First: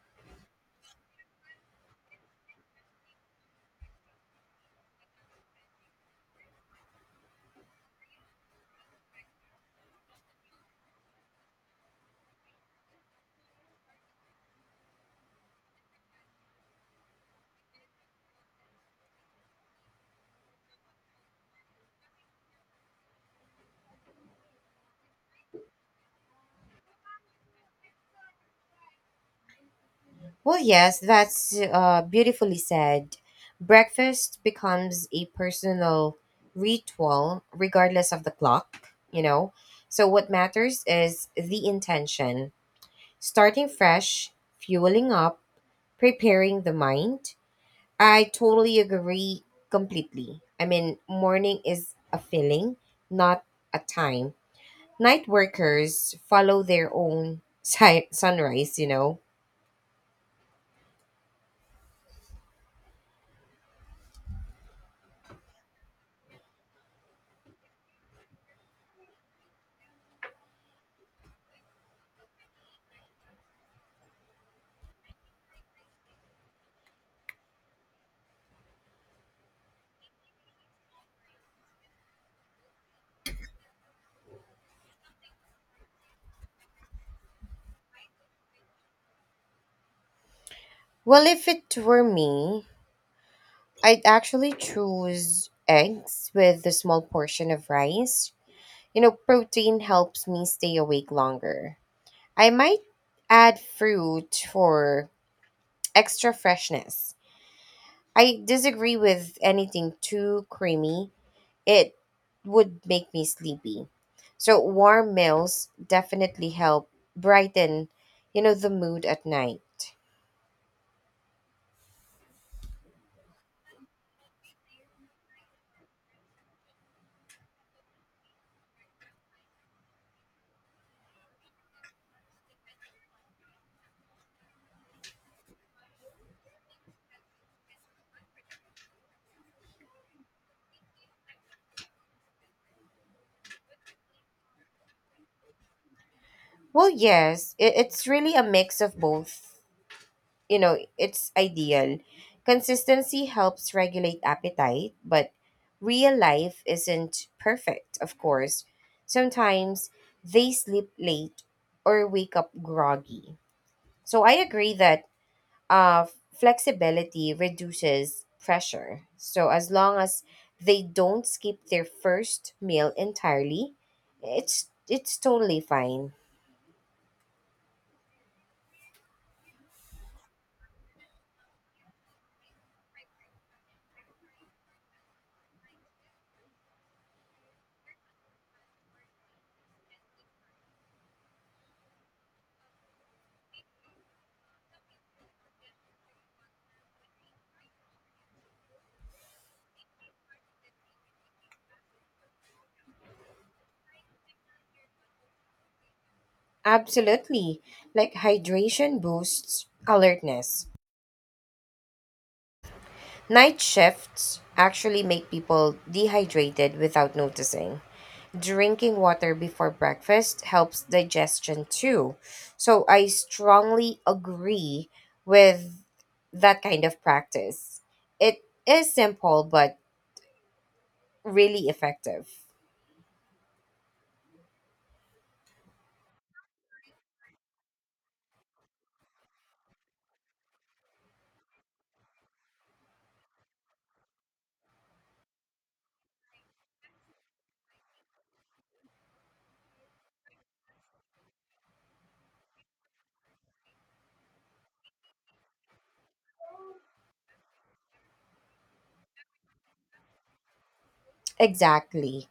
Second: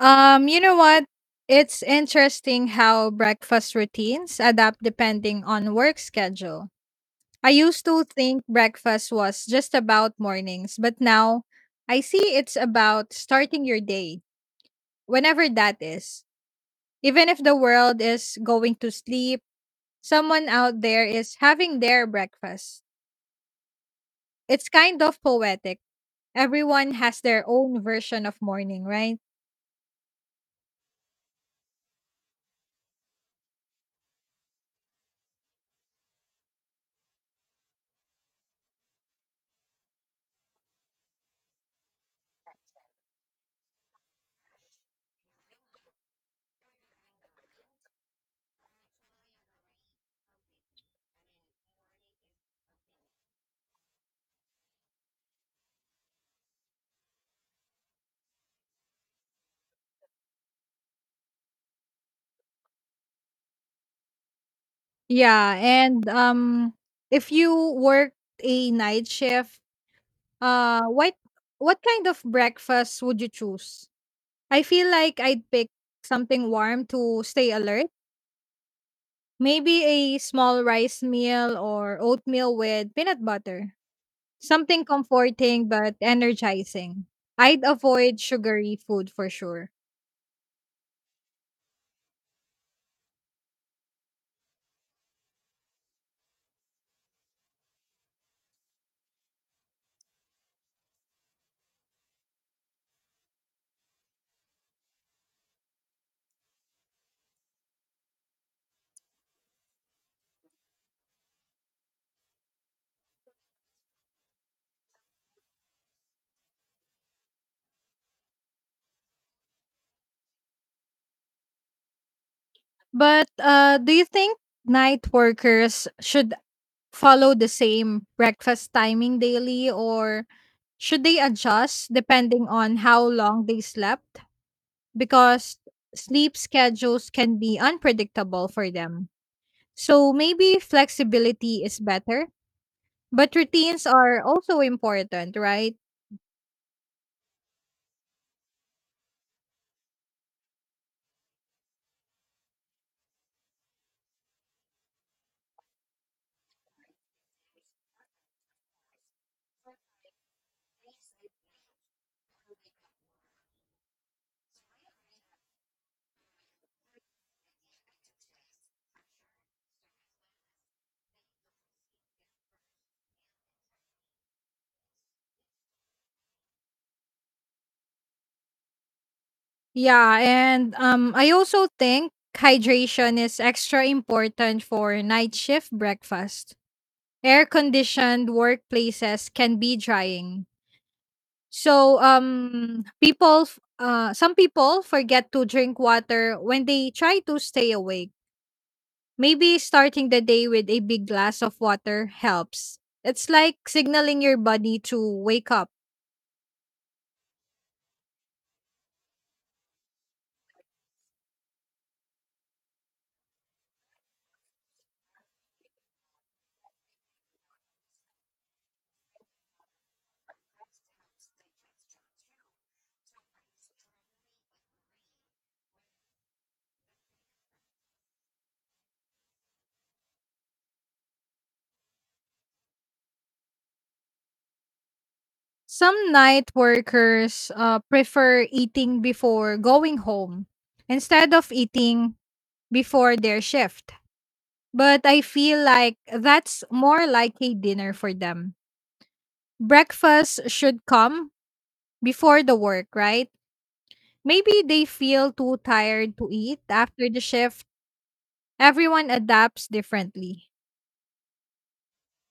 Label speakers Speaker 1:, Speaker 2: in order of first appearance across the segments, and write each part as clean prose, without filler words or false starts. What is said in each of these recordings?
Speaker 1: You know what? It's interesting how breakfast routines adapt depending on work schedule. I used to think breakfast was just about mornings, but now I see it's about starting your day, whenever that is. Even if the world is going to sleep, someone out there is having their breakfast. It's kind of poetic. Everyone has their own version of morning, right?
Speaker 2: Well, yes, that's beautifully said. Breakfast becomes a personal ritual regardless of the clock, you know? So, what matters is the intention starting fresh, fueling up, preparing the mind. I totally agree completely. I mean, morning is a feeling, not a time. Night workers follow their own sunrise, you know?
Speaker 1: Yeah, and if you work a night shift, what what kind of breakfast would you choose? I feel like I'd pick something warm to stay alert. Maybe a small rice meal or oatmeal with peanut butter. Something comforting but energizing. I'd avoid sugary food for sure.
Speaker 2: Well, if it were me, I'd actually choose eggs with a small portion of rice. You know, protein helps me stay awake longer. I might add fruit for extra freshness. I disagree with anything too creamy, it would make me sleepy. So, warm meals definitely help brighten, you know, the mood at night.
Speaker 1: But do you think night workers should follow the same breakfast timing daily or should they adjust depending on how long they slept? Because sleep schedules can be unpredictable for them. So maybe flexibility is better, but routines are also important, right?
Speaker 2: Well, yes, it's really a mix of both, you know, it's ideal. Consistency helps regulate appetite, but real life isn't perfect, of course. Sometimes they sleep late or wake up groggy. So I agree that uh, flexibility reduces pressure. So as long as they don't skip their first meal entirely, it's totally fine.
Speaker 1: Yeah, and I also think hydration is extra important for night shift breakfast. Air conditioned workplaces can be drying. So, people, some people forget to drink water when they try to stay awake. Maybe starting the day with a big glass of water helps. It's like signaling your body to wake up.
Speaker 2: Absolutely. Like hydration boosts alertness. Night shifts actually make people dehydrated without noticing. Drinking water before breakfast helps digestion too. So I strongly agree with that kind of practice. It is simple but really effective.
Speaker 1: Some night workers prefer eating before going home instead of eating before their shift. But I feel like that's more like a dinner for them. Breakfast should come before the work, right? Maybe they feel too tired to eat after the shift. Everyone adapts differently.
Speaker 2: Exactly.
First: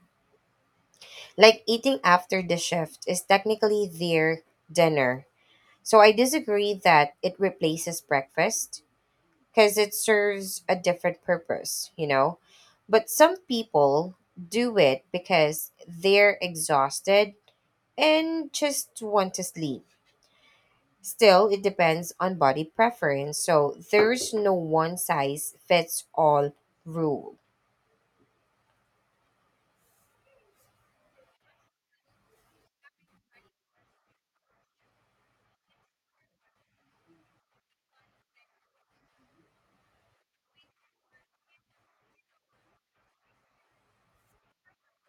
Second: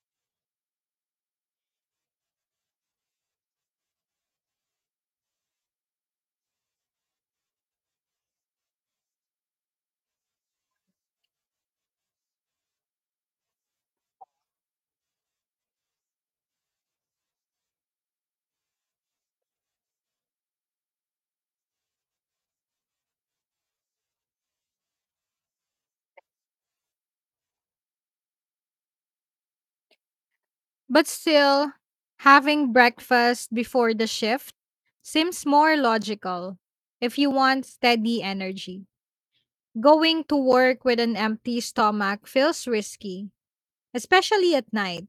Speaker 2: Like eating after the shift is technically their dinner. So I disagree that it replaces breakfast because it serves a different purpose, you know. But some people do it because they're exhausted and just want to sleep. Still, it depends on body preference, so there's no one size fits all rule.
Speaker 1: But still, having breakfast before the shift seems more logical if you want steady energy. Going to work with an empty stomach feels risky, especially at night.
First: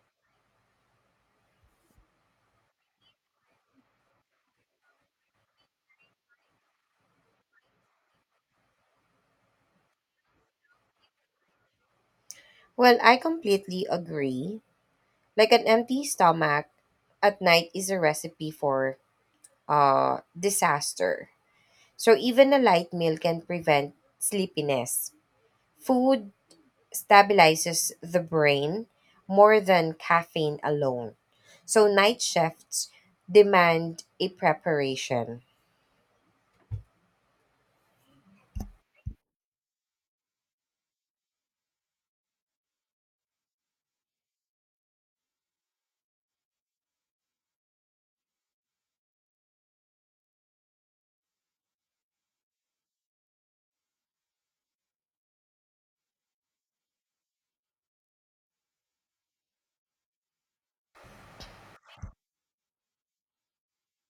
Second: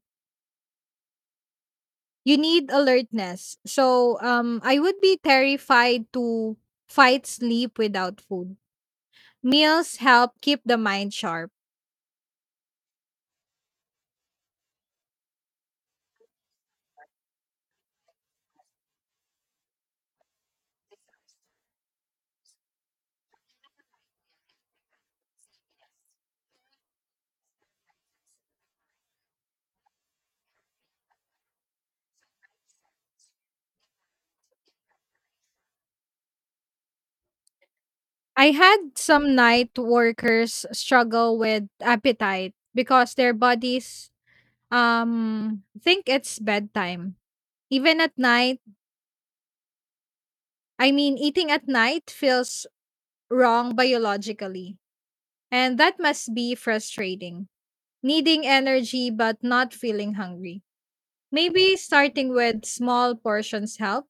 Speaker 1: You need alertness. So, I would be terrified to fight sleep without food. Meals help keep the mind sharp.
Speaker 2: Well, I completely agree. Like an empty stomach at night is a recipe for disaster. So even a light meal can prevent sleepiness. Food stabilizes the brain more than caffeine alone. So night shifts demand a preparation.
Speaker 1: I had some night workers struggle with appetite because their bodies think it's bedtime. Even at night, I mean eating at night feels wrong biologically. And that must be frustrating. Needing energy but not feeling hungry. Maybe starting with small portions help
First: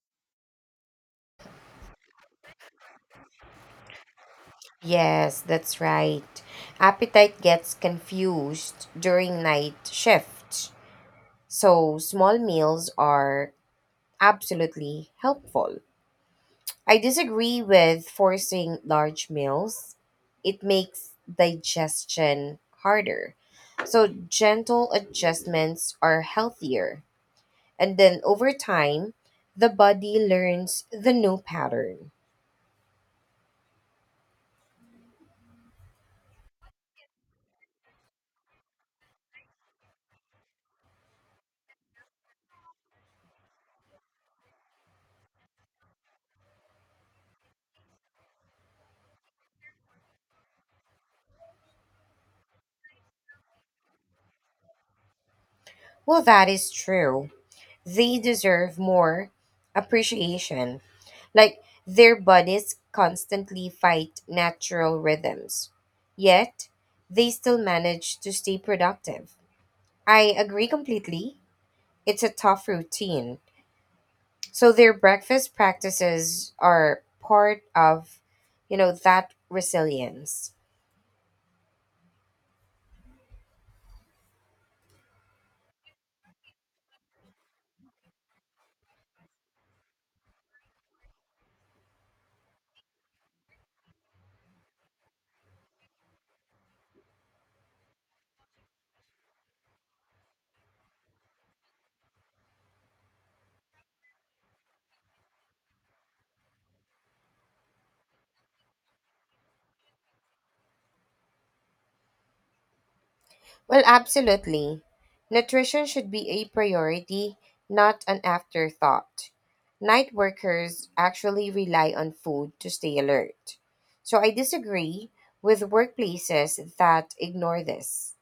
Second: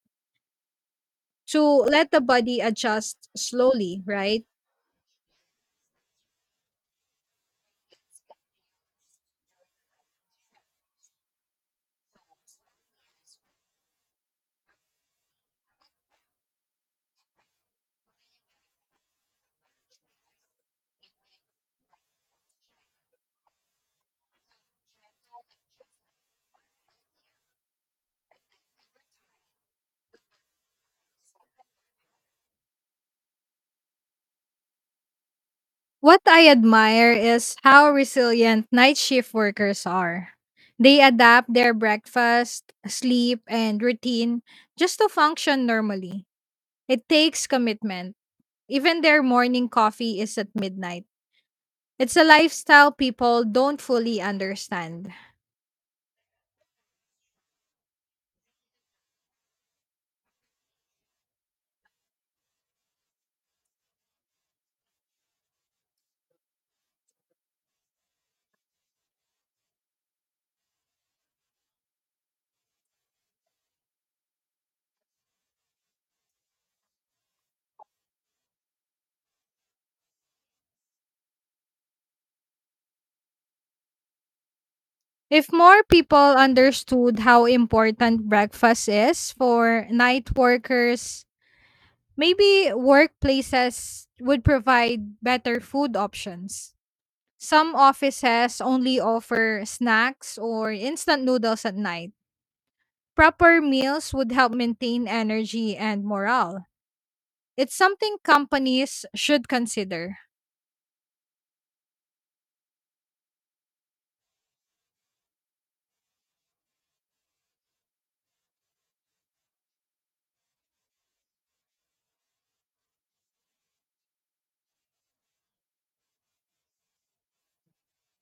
Speaker 1: to let the body adjust slowly, right?
Speaker 2: Yes, that's right. Appetite gets confused during night shifts. So small meals are absolutely helpful. I disagree with forcing large meals. It makes digestion harder. So gentle adjustments are healthier. And then over time, the body learns the new pattern.
Speaker 1: What I admire is how resilient night shift workers are. They adapt their breakfast, sleep, and routine just to function normally. It takes commitment. Even their morning coffee is at midnight. It's a lifestyle people don't fully understand.
Speaker 2: Well, that is true. They deserve more appreciation. Like their bodies constantly fight natural rhythms, yet they still manage to stay productive. I agree completely. It's a tough routine. So their breakfast practices are part of, you know, that resilience.
Speaker 1: If more people understood how important breakfast is for night workers, maybe workplaces would provide better food options. Some offices only offer snacks or instant noodles at night. Proper meals would help maintain energy and morale. It's something companies should consider.
Speaker 2: Well, absolutely. Nutrition should be a priority, not an afterthought. Night workers actually rely on food to stay alert. So I disagree with workplaces that ignore this,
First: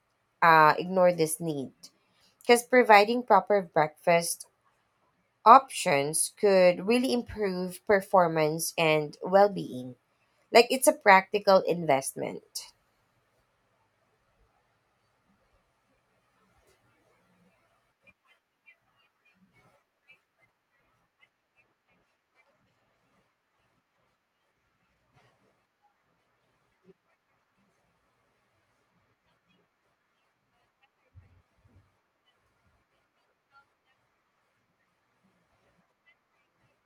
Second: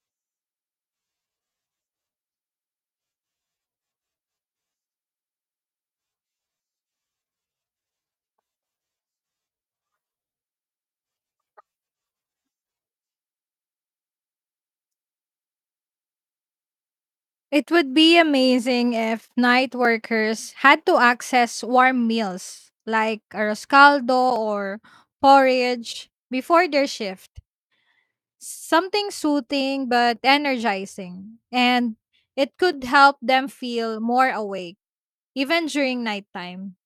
Speaker 2: need, because providing proper breakfast options could really improve performance and well-being. Like it's a practical investment.
Speaker 1: It would be amazing if night workers had to access warm meals like arroscaldo or porridge before their shift. Something soothing but energizing. And it could help them feel more awake, even during nighttime.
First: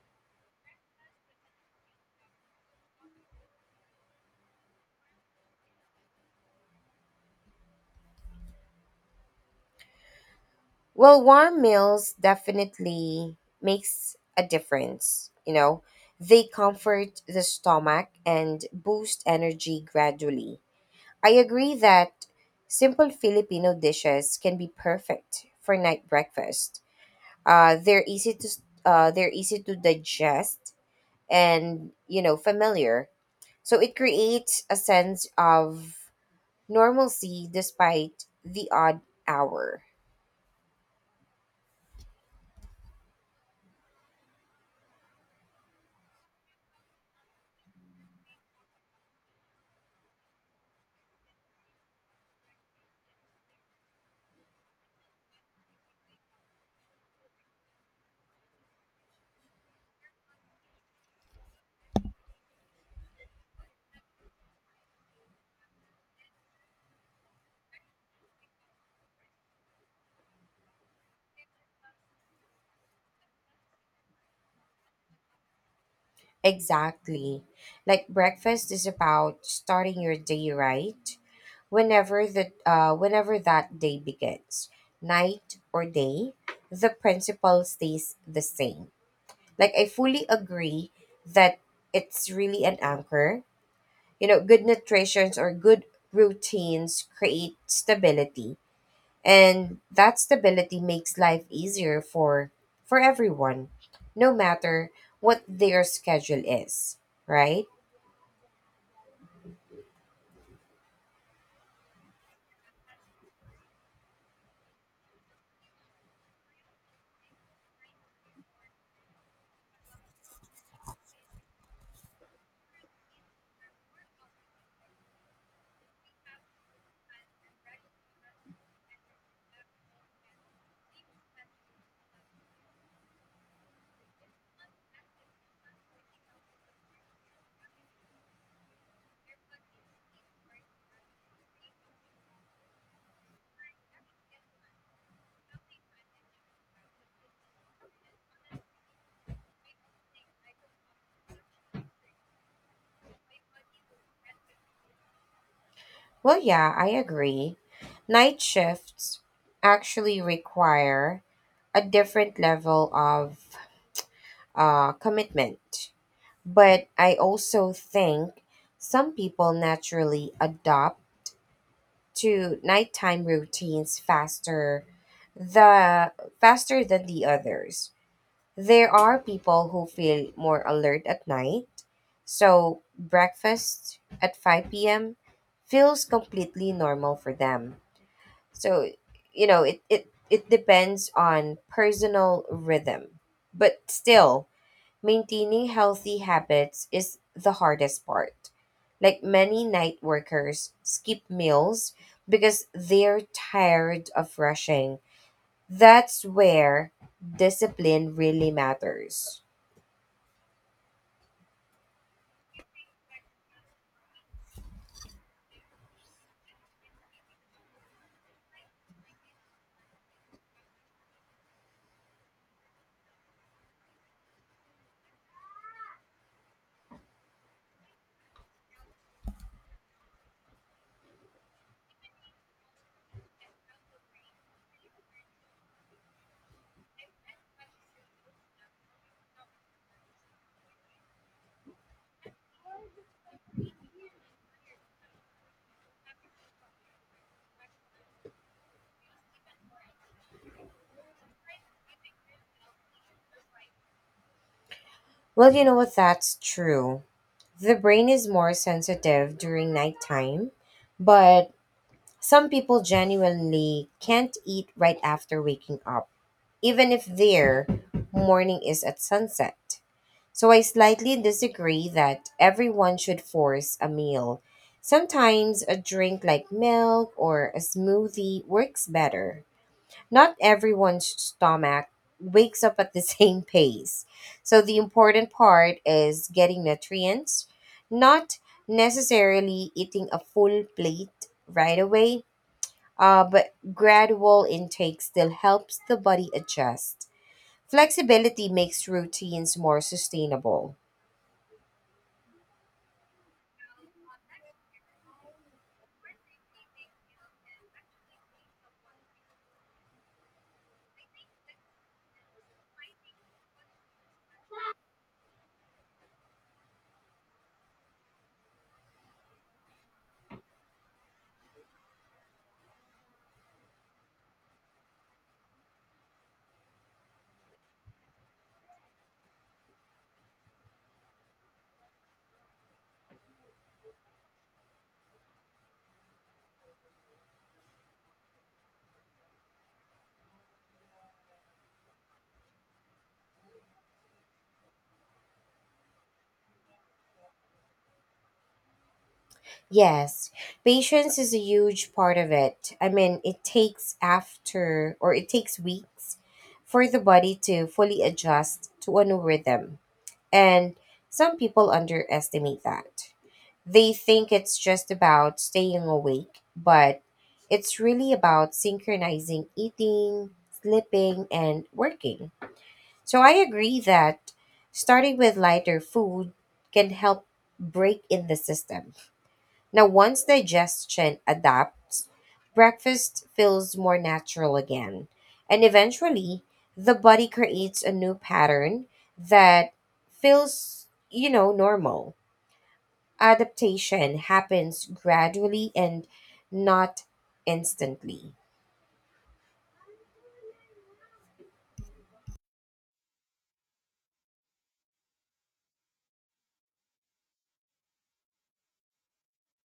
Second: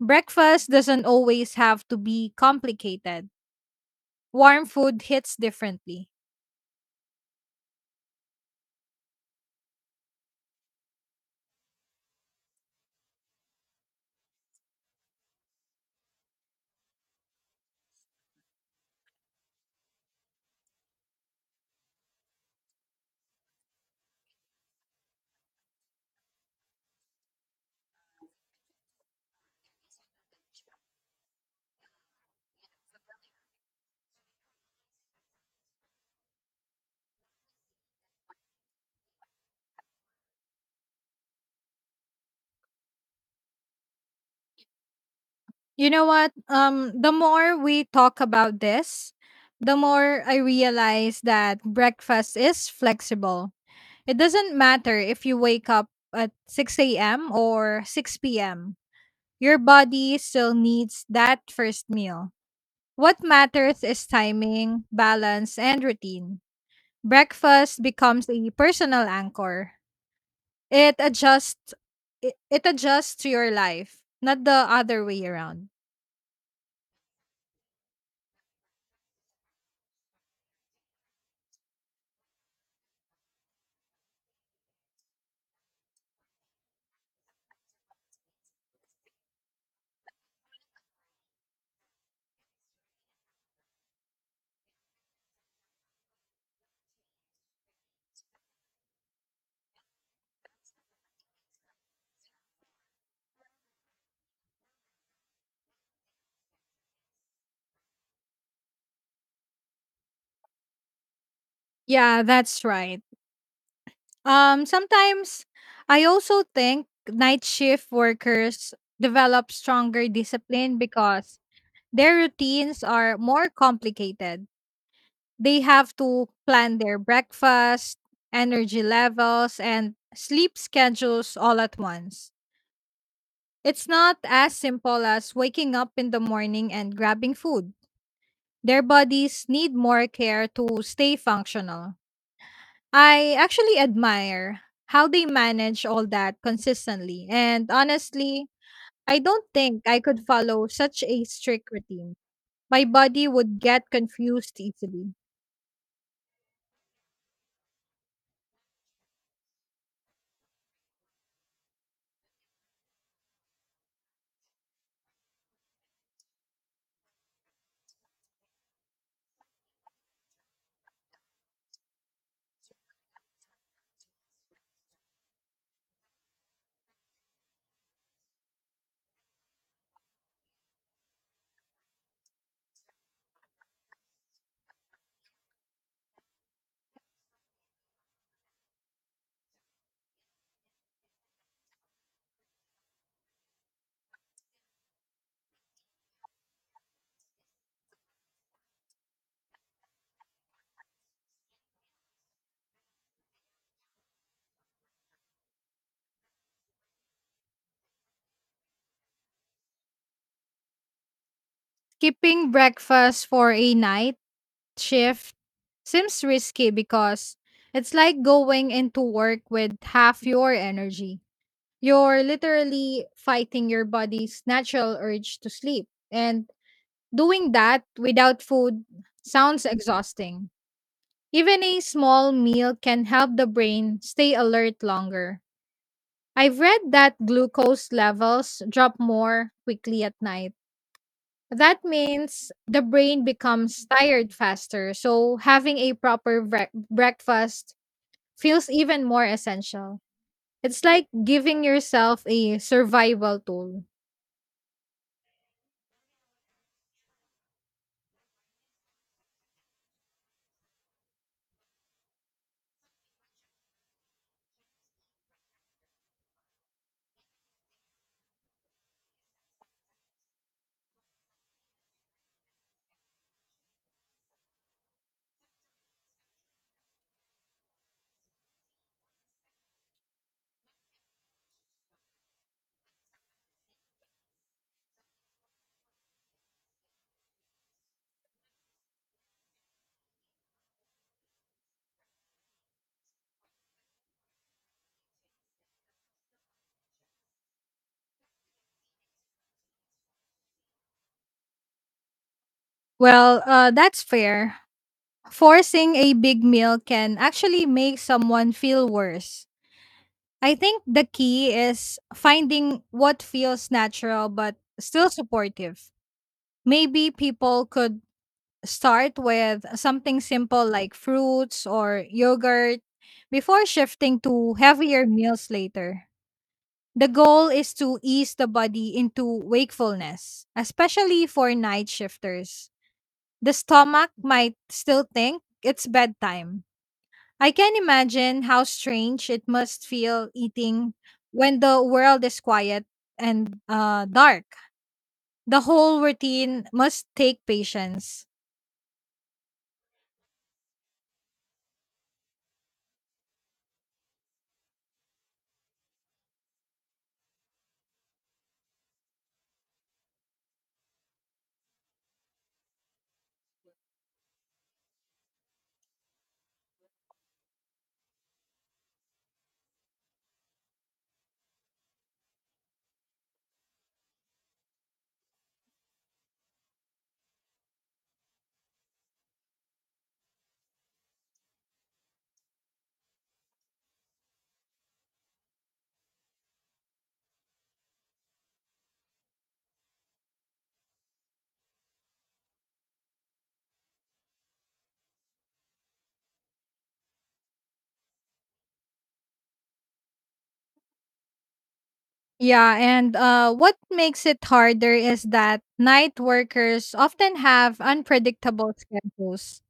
Speaker 1: Breakfast doesn't always have to be complicated. Warm food hits differently.
Speaker 2: Well, warm meals definitely makes a difference, you know. They comfort the stomach and boost energy gradually. I agree that simple Filipino dishes can be perfect for night breakfast. They're easy to digest and, you know, familiar. So it creates a sense of normalcy despite the odd hour.
Speaker 1: You know what? The more we talk about this, the more I realize that breakfast is flexible. It doesn't matter if you wake up at 6 a.m. or 6 p.m., your body still needs that first meal. What matters is timing, balance, and routine. Breakfast becomes a personal anchor. It adjusts it adjusts to your life, not the other way around.
Speaker 2: Exactly. Like breakfast is about starting your day right whenever the whenever that day begins, night or day, the principle stays the same. Like I fully agree that it's really an anchor. You know, good nutritions or good routines create stability and that stability makes life easier for everyone no matter what their schedule is, right?
Speaker 1: Yeah, that's right. Sometimes I also think night shift workers develop stronger discipline because their routines are more complicated. They have to plan their breakfast, energy levels, and sleep schedules all at once. It's not as simple as waking up in the morning and grabbing food. Their bodies need more care to stay functional. I actually admire how they manage all that consistently. And honestly, I don't think I could follow such a strict routine. My body would get confused easily.
Speaker 2: Well, yeah, I agree. Night shifts actually require a different level of commitment. But I also think some people naturally adopt to nighttime routines faster the faster than the others. There are people who feel more alert at night. So breakfast at 5 p.m. feels completely normal for them so, you know, it depends on personal rhythm. But still, maintaining healthy habits is the hardest part. Like many night workers skip meals because they're tired of rushing. That's where discipline really matters.
Speaker 1: Skipping breakfast for a night shift seems risky because it's like going into work with half your energy. You're literally fighting your body's natural urge to sleep. And doing that without food sounds exhausting. Even a small meal can help the brain stay alert longer. I've read that glucose levels drop more quickly at night. That means the brain becomes tired faster, so having a proper breakfast feels even more essential. It's like giving yourself a survival tool.
Speaker 2: Well, you know what? That's true. The brain is more sensitive during nighttime, but some people genuinely can't eat right after waking up, even if their morning is at sunset. So I slightly disagree that everyone should force a meal. Sometimes a drink like milk or a smoothie works better. Not everyone's stomach wakes up at the same pace. So the important part is getting nutrients, not necessarily eating a full plate right away, but gradual intake still helps the body adjust. Flexibility makes routines more sustainable.
Speaker 1: Well, that's fair. Forcing a big meal can actually make someone feel worse. I think the key is finding what feels natural but still supportive. Maybe people could start with something simple like fruits or yogurt before shifting to heavier meals later. The goal is to ease the body into wakefulness, especially for night shifters. The stomach might still think it's bedtime. I can imagine how strange it must feel eating when the world is quiet and dark. The whole routine must take patience.
Speaker 2: Yes, patience is a huge part of it. I mean, it takes weeks for the body to fully adjust to a new rhythm. And some people underestimate that. They think it's just about staying awake, but it's really about synchronizing eating, sleeping, and working. So I agree that starting with lighter food can help break in the system. Now, once digestion adapts, breakfast feels more natural again. And eventually, the body creates a new pattern that feels, you know, normal. Adaptation happens gradually and not instantly.
Speaker 1: Yeah, and what makes it harder is that night workers often have unpredictable schedules.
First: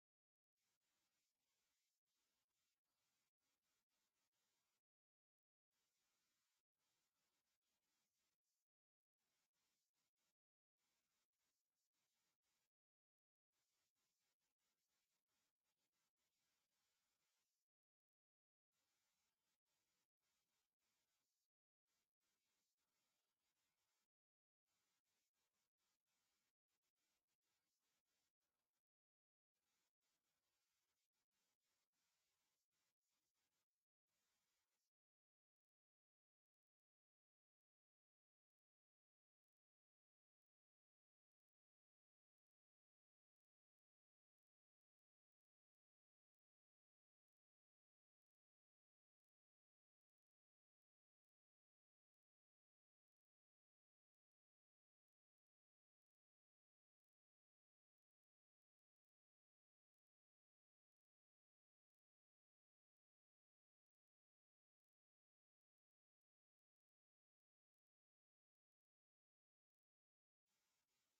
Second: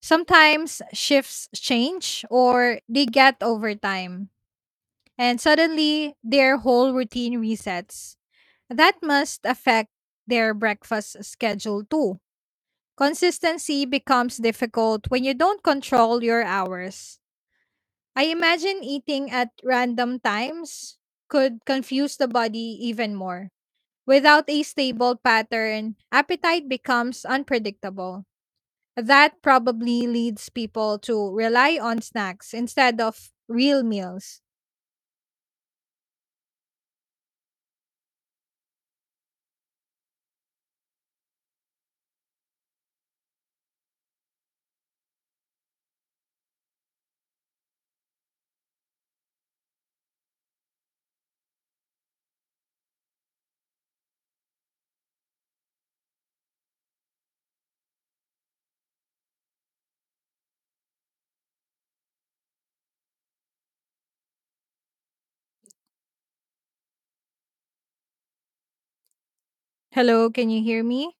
Speaker 1: Sometimes shifts change or they get overtime, and suddenly their whole routine resets. That must affect their breakfast schedule too. Consistency becomes difficult when you don't control your hours. I imagine eating at random times could confuse the body even more. Without a stable pattern, appetite becomes unpredictable. That probably leads people to rely on snacks instead of real meals. Hello, can you hear me?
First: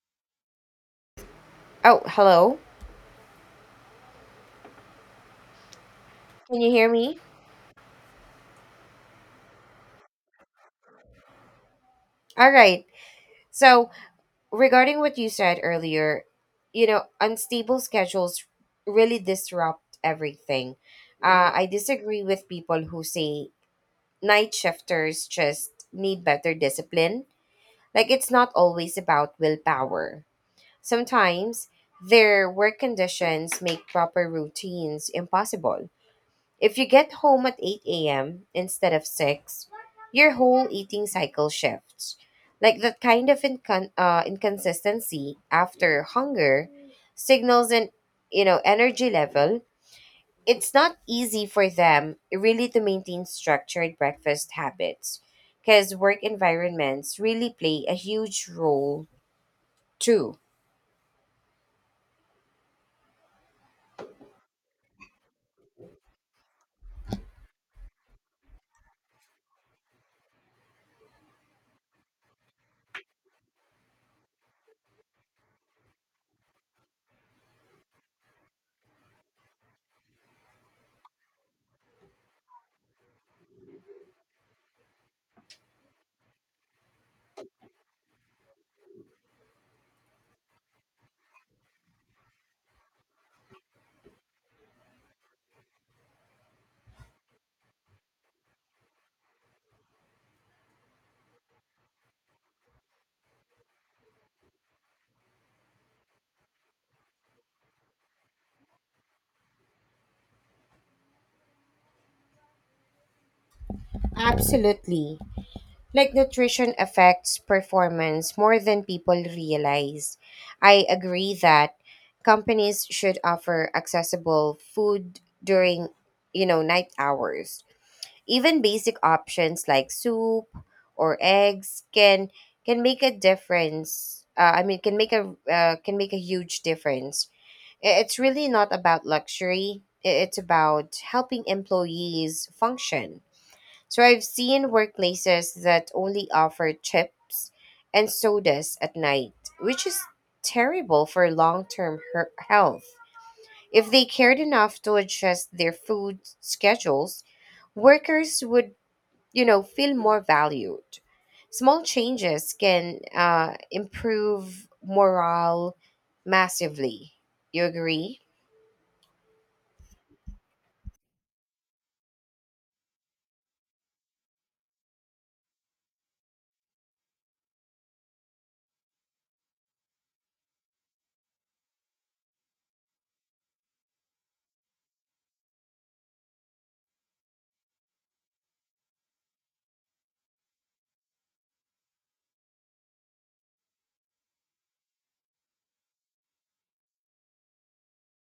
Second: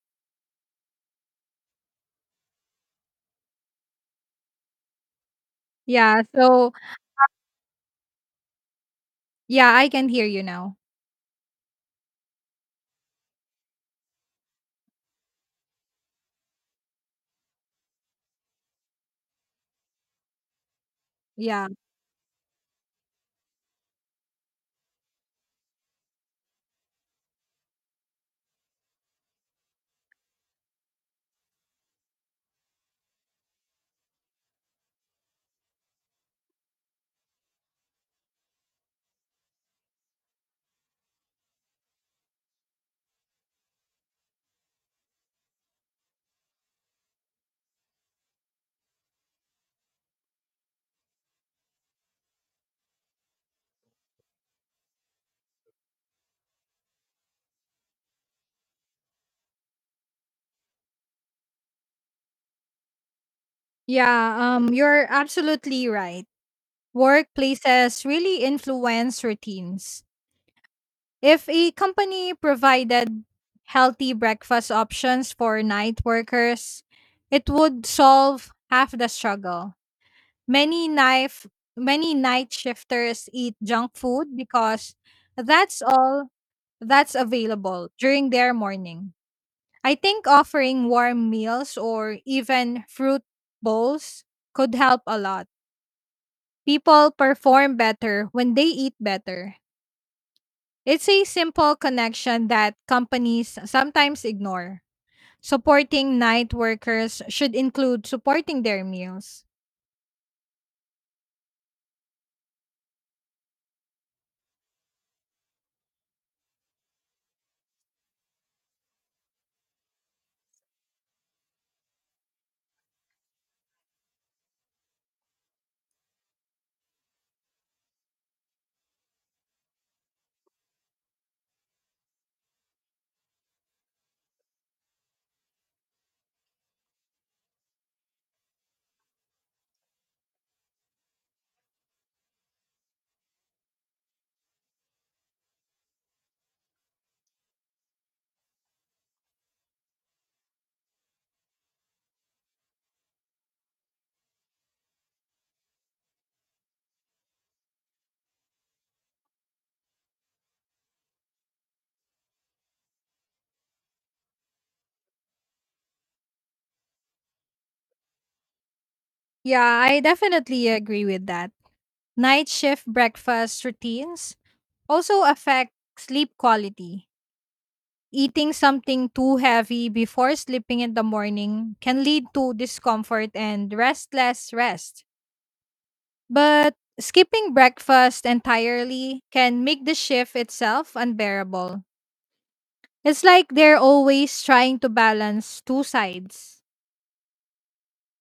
Speaker 2: Oh, hello.
Speaker 1: Yeah,
Speaker 2: Can you
Speaker 1: so
Speaker 2: hear me?
Speaker 1: yeah, I can hear you now.
Speaker 2: All right. So, regarding what you said earlier, you know, unstable schedules really disrupt everything. Mm-hmm. I
Speaker 1: Yeah.
Speaker 2: disagree with people who say night shifters just need better discipline. Like, it's not always about willpower. Sometimes their work conditions make proper routines impossible. If you get home at 8 a.m. instead of 6, your whole eating cycle shifts. Like that kind of inconsistency after hunger signals an, you know, energy level. It's not easy for them really to maintain structured breakfast habits because work environments really play a huge role too.
Speaker 1: Yeah, you're absolutely right. Workplaces really influence routines. If a company provided healthy breakfast options for night workers, it would solve half the struggle. Many knife Many night shifters eat junk food because that's all that's available during their morning. I think offering warm meals or even fruit bowls could help a lot. People perform better when they eat better. It's a simple connection that companies sometimes ignore. Supporting night workers should include supporting their meals.
Speaker 2: Absolutely. Like nutrition affects performance more than people realize. I agree that companies should offer accessible food during, you know, night hours. Even basic options like soup or eggs can make a difference. Can make a huge difference. It's really not about luxury. It's about helping employees function. So I've seen workplaces that only offer chips and sodas at night, which is terrible for long term health. If they cared enough to adjust their food schedules, workers would, you know, feel more valued. Small changes can improve morale massively. You agree?
Speaker 1: Yeah, I definitely agree with that. Night shift breakfast routines also affect sleep quality. Eating something too heavy before sleeping in the morning can lead to discomfort and restless rest. But skipping breakfast entirely can make the shift itself unbearable. It's like they're always trying to balance two sides.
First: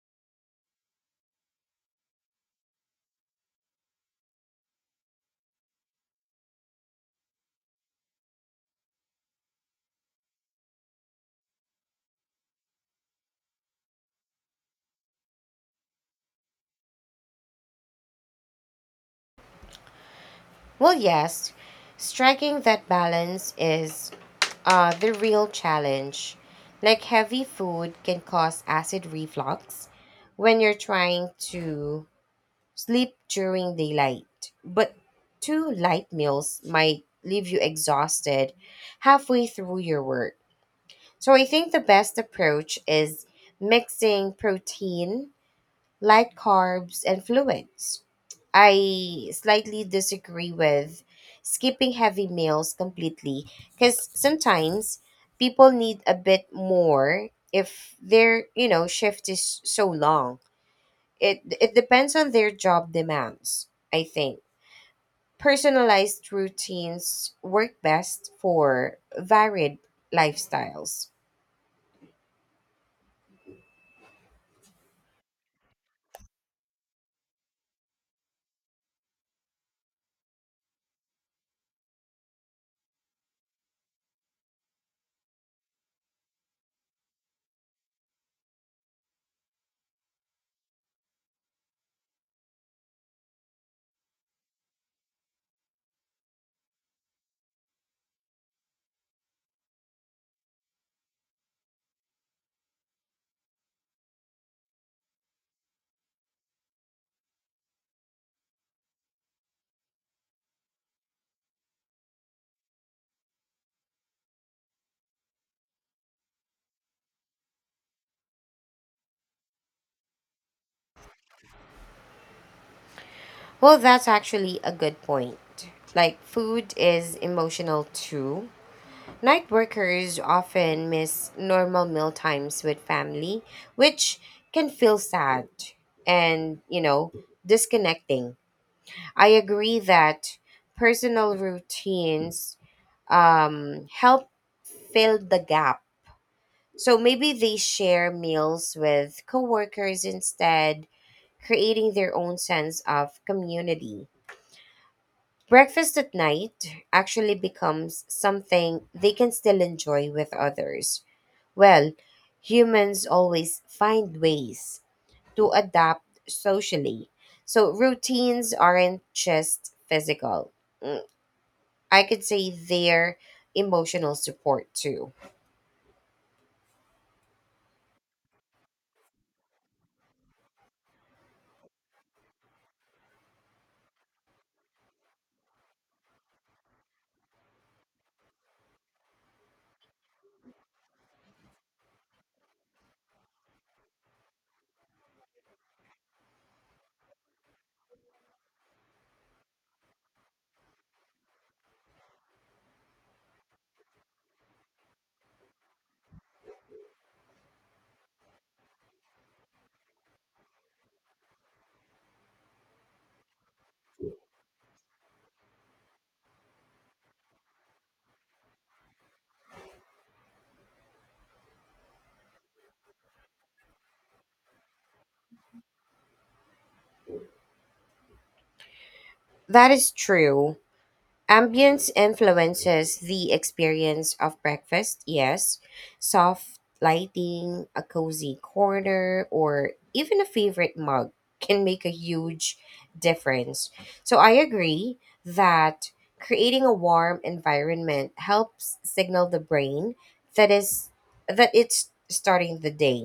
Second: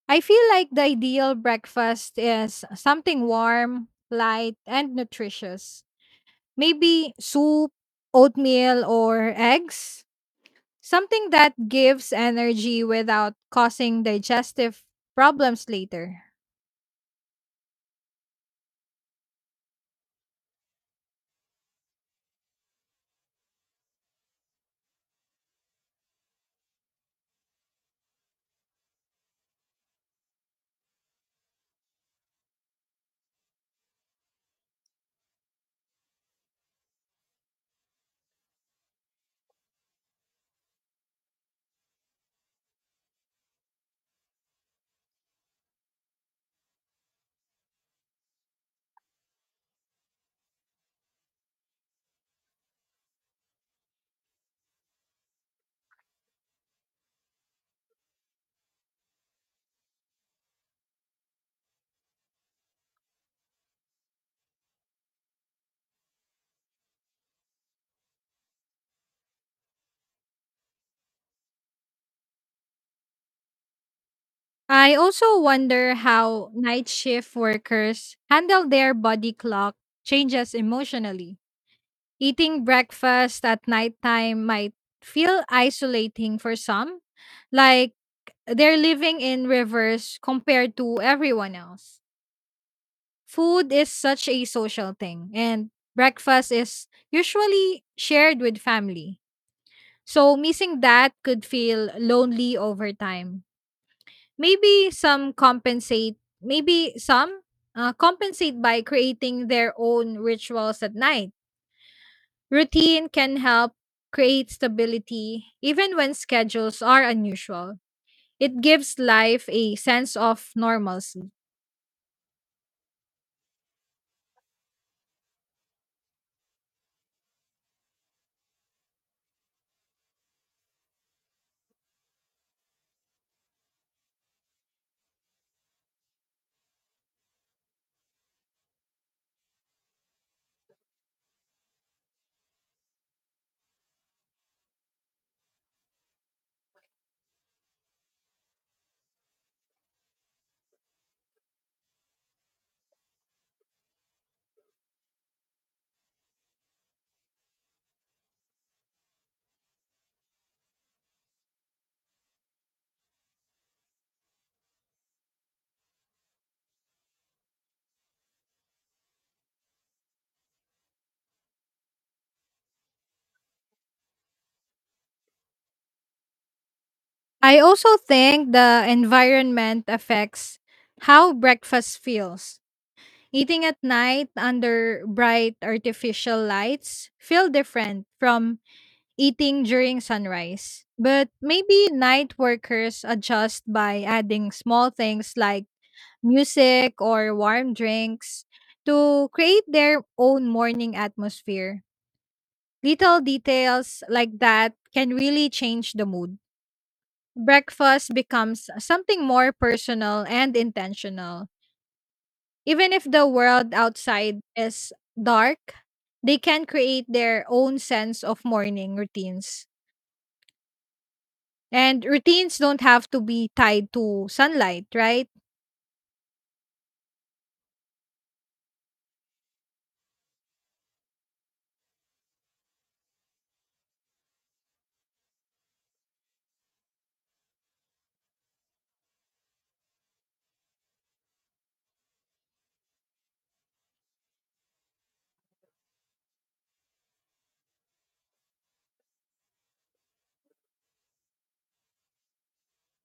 Speaker 1: I feel like the ideal breakfast is something warm, light, and nutritious. Maybe soup, oatmeal, or eggs. Something that gives energy without causing digestive problems later.
Speaker 2: Well, yes, striking that balance is the real challenge. Like heavy food can cause acid reflux when you're trying to sleep during daylight, but two light meals might leave you exhausted halfway through your work. So I think the best approach is mixing protein, light carbs, and fluids. I slightly disagree with skipping heavy meals completely because sometimes people need a bit more if their, you know, shift is so long. It depends on their job demands. I think personalized routines work best for varied lifestyles.
Speaker 1: I also wonder how night shift workers handle their body clock changes emotionally. Eating breakfast at nighttime might feel isolating for some, like they're living in reverse compared to everyone else. Food is such a social thing, and breakfast is usually shared with family. So, missing that could feel lonely over time. Maybe some compensate, maybe some compensate by creating their own rituals at night. Routine can help create stability even when schedules are unusual. It gives life a sense of normalcy.
Speaker 2: Well, that's actually a good point. Like food is emotional too. Night workers often miss normal meal times with family, which can feel sad and, you know, disconnecting. I agree that personal routines help fill the gap. So maybe they share meals with coworkers instead, creating their own sense of community. Breakfast at night actually becomes something they can still enjoy with others. Well, humans always find ways to adapt socially. So routines aren't just physical. Mm, I could say they're emotional support too.
Speaker 1: I also think the environment affects how breakfast feels. Eating at night under bright artificial lights feel different from eating during sunrise. But maybe night workers adjust by adding small things like music, or warm drinks to create their own morning atmosphere. Little details like that can really change the mood. Breakfast becomes something more personal and intentional. Even if the world outside is dark, they can create their own sense of morning routines. And routines don't have to be tied to sunlight, right?
Speaker 2: That is true. Ambience influences the experience of breakfast, yes. Soft lighting, a cozy corner, or even a favorite mug can make a huge difference. So I agree that creating a warm environment helps signal the brain that is that it's starting the day.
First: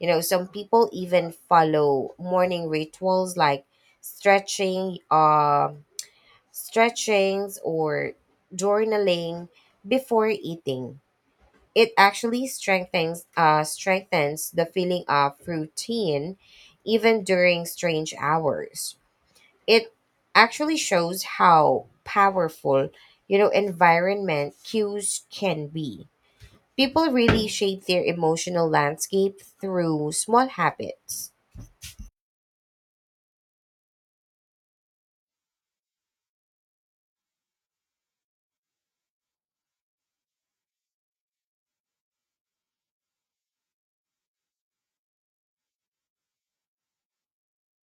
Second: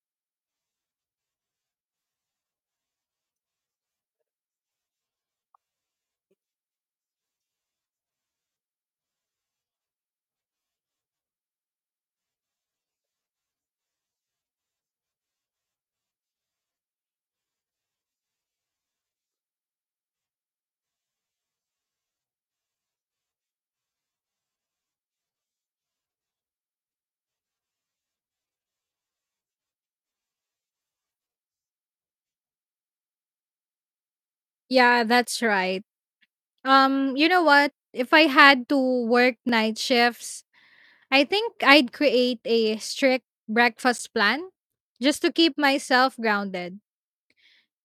Speaker 2: You know, some people even follow morning rituals like stretching, um stretchings or journaling before eating. It actually strengthens the feeling of routine even during strange hours. It actually shows how powerful, you know, environment cues can be. People really shape their emotional landscape through small habits.
Speaker 1: Yeah, that's right. You know what? If I had to work night shifts, I think I'd create a strict breakfast plan just to keep myself grounded.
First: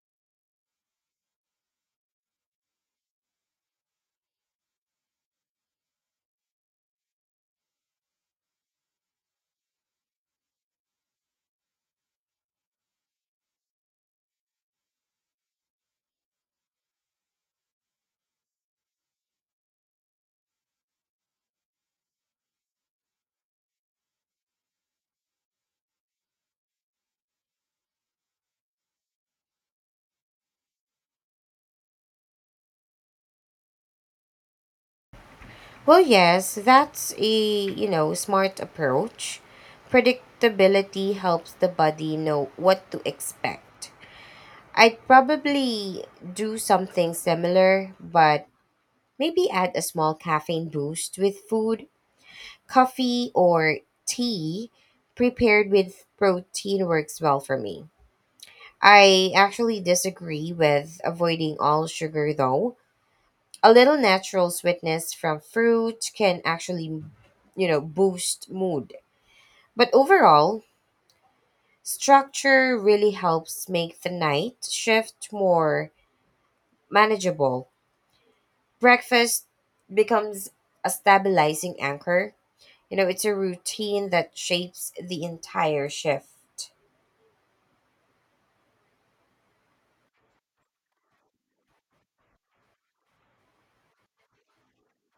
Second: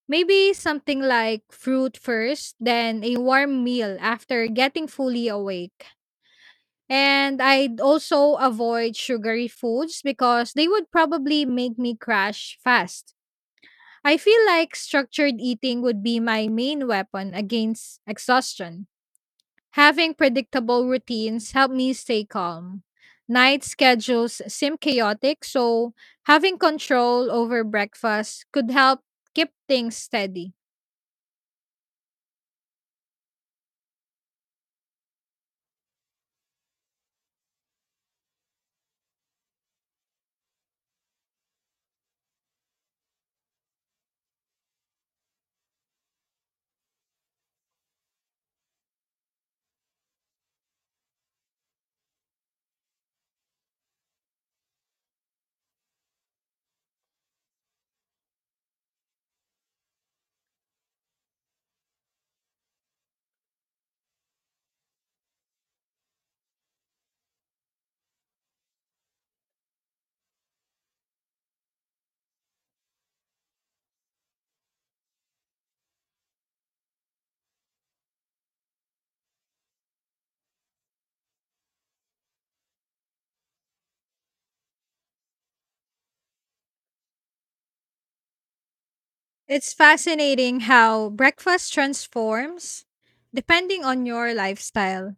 Speaker 1: Maybe something like fruit first, then a warm meal after getting fully awake. And I'd also avoid sugary foods because they would probably make me crash fast. I feel like structured eating would be my main weapon against exhaustion. Having predictable routines help me stay calm. Night schedules seem chaotic, so having control over breakfast could help keep things steady.
Speaker 2: Well, yes, that's a, you know, smart approach. Predictability helps the body know what to expect. I'd probably do something similar, but maybe add a small caffeine boost with food, coffee or tea prepared with protein works well for me. I actually disagree with avoiding all sugar though a little natural sweetness from fruit can actually, you know, boost mood. But overall, structure really helps make the night shift more manageable. Breakfast becomes a stabilizing anchor. You know, it's a routine that shapes the entire shift.
Speaker 1: It's fascinating how breakfast transforms depending on your lifestyle.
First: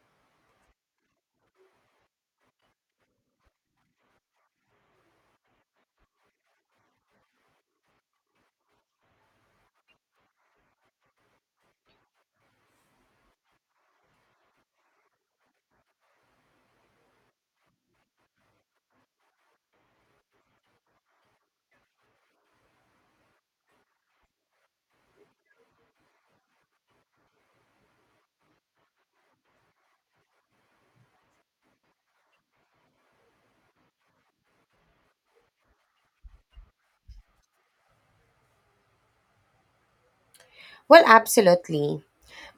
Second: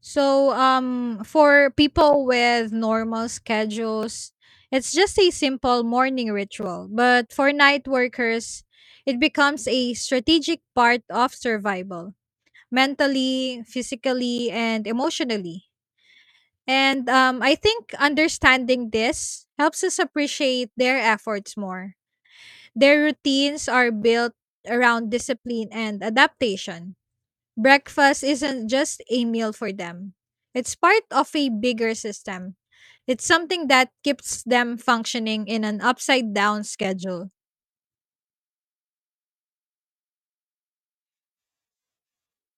Speaker 1: So, for people with normal schedules, it's just a simple morning ritual. But for night workers, it becomes a strategic part of survival, mentally, physically, and emotionally. And I think understanding this helps us appreciate their efforts more. Their routines are built around discipline and adaptation. Breakfast isn't just a meal for them, it's part of a bigger system. It's something that keeps them functioning in an upside down schedule.
Speaker 2: Well, absolutely.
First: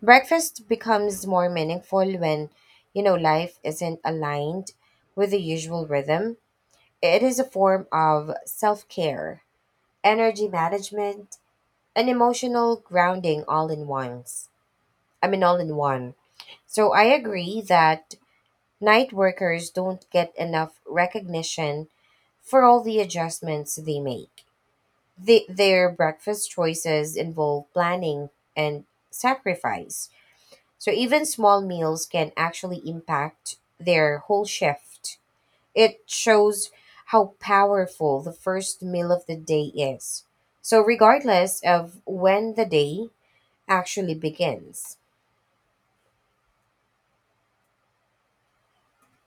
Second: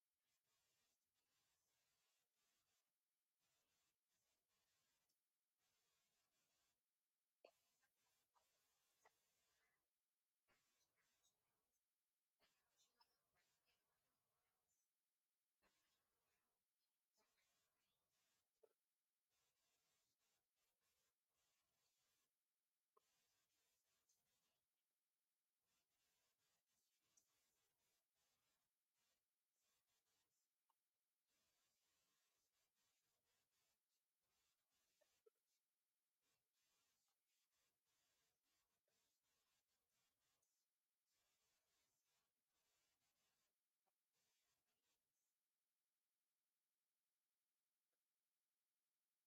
Speaker 2: Breakfast becomes more meaningful when, you know, life isn't aligned with the usual rhythm. It is a form of self care, energy management, and emotional grounding all in one. So I agree that night workers don't get enough recognition for all the adjustments they make. Their breakfast choices involve planning and sacrifice. So even small meals can actually impact their whole shift. It shows how powerful the first meal of the day is. So, regardless of when the day actually begins.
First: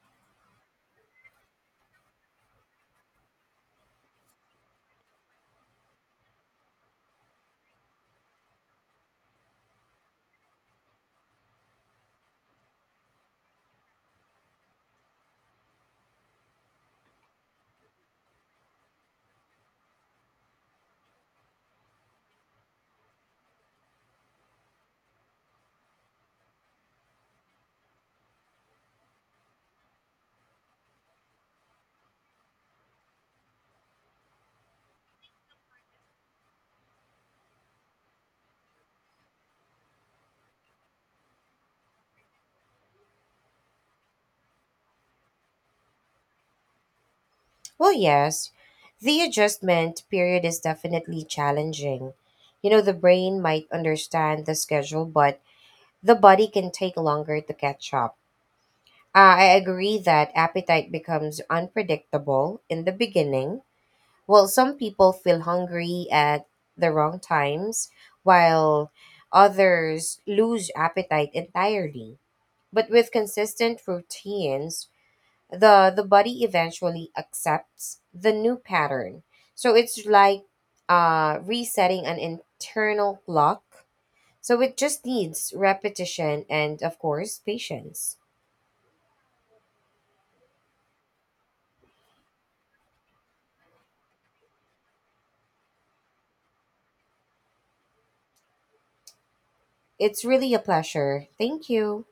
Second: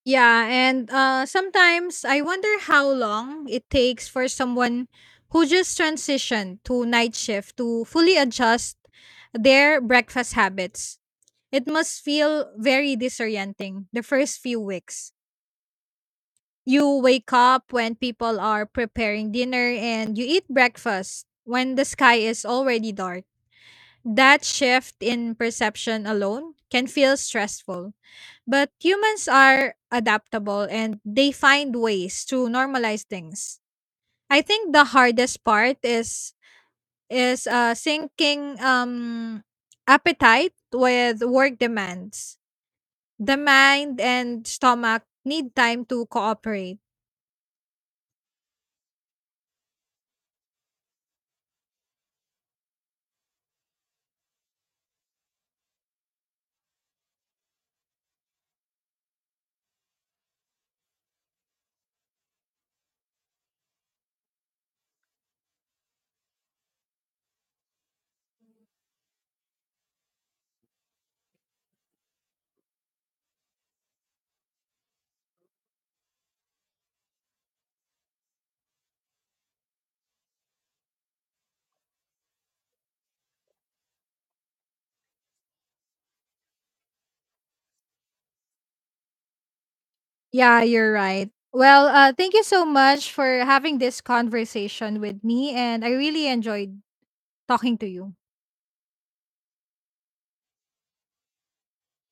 Speaker 1: Yeah, and sometimes I wonder how long it takes for someone who just transitioned to night shift to fully adjust their breakfast habits. It must feel very disorienting the first few weeks. You wake up when people are preparing dinner and you eat breakfast when the sky is already dark. That shift in perception alone can feel stressful. But humans are adaptable and they find ways to normalize things. I think the hardest part is syncing appetite with work demands. The mind and stomach need time to cooperate.
Speaker 2: Well, yes, the adjustment period is definitely challenging. You know, the brain might understand the schedule, but the body can take longer to catch up. I agree that appetite becomes unpredictable in the beginning. Well, some people feel hungry at the wrong times, while others lose appetite entirely. But with consistent routines, the body eventually accepts the new pattern. So it's like resetting an internal clock. So it just needs repetition and, of course, patience.
Speaker 1: Yeah, you're right. Well, thank you so much for having this conversation with me and I really enjoyed talking to you.
Speaker 2: It's really a pleasure. Thank you.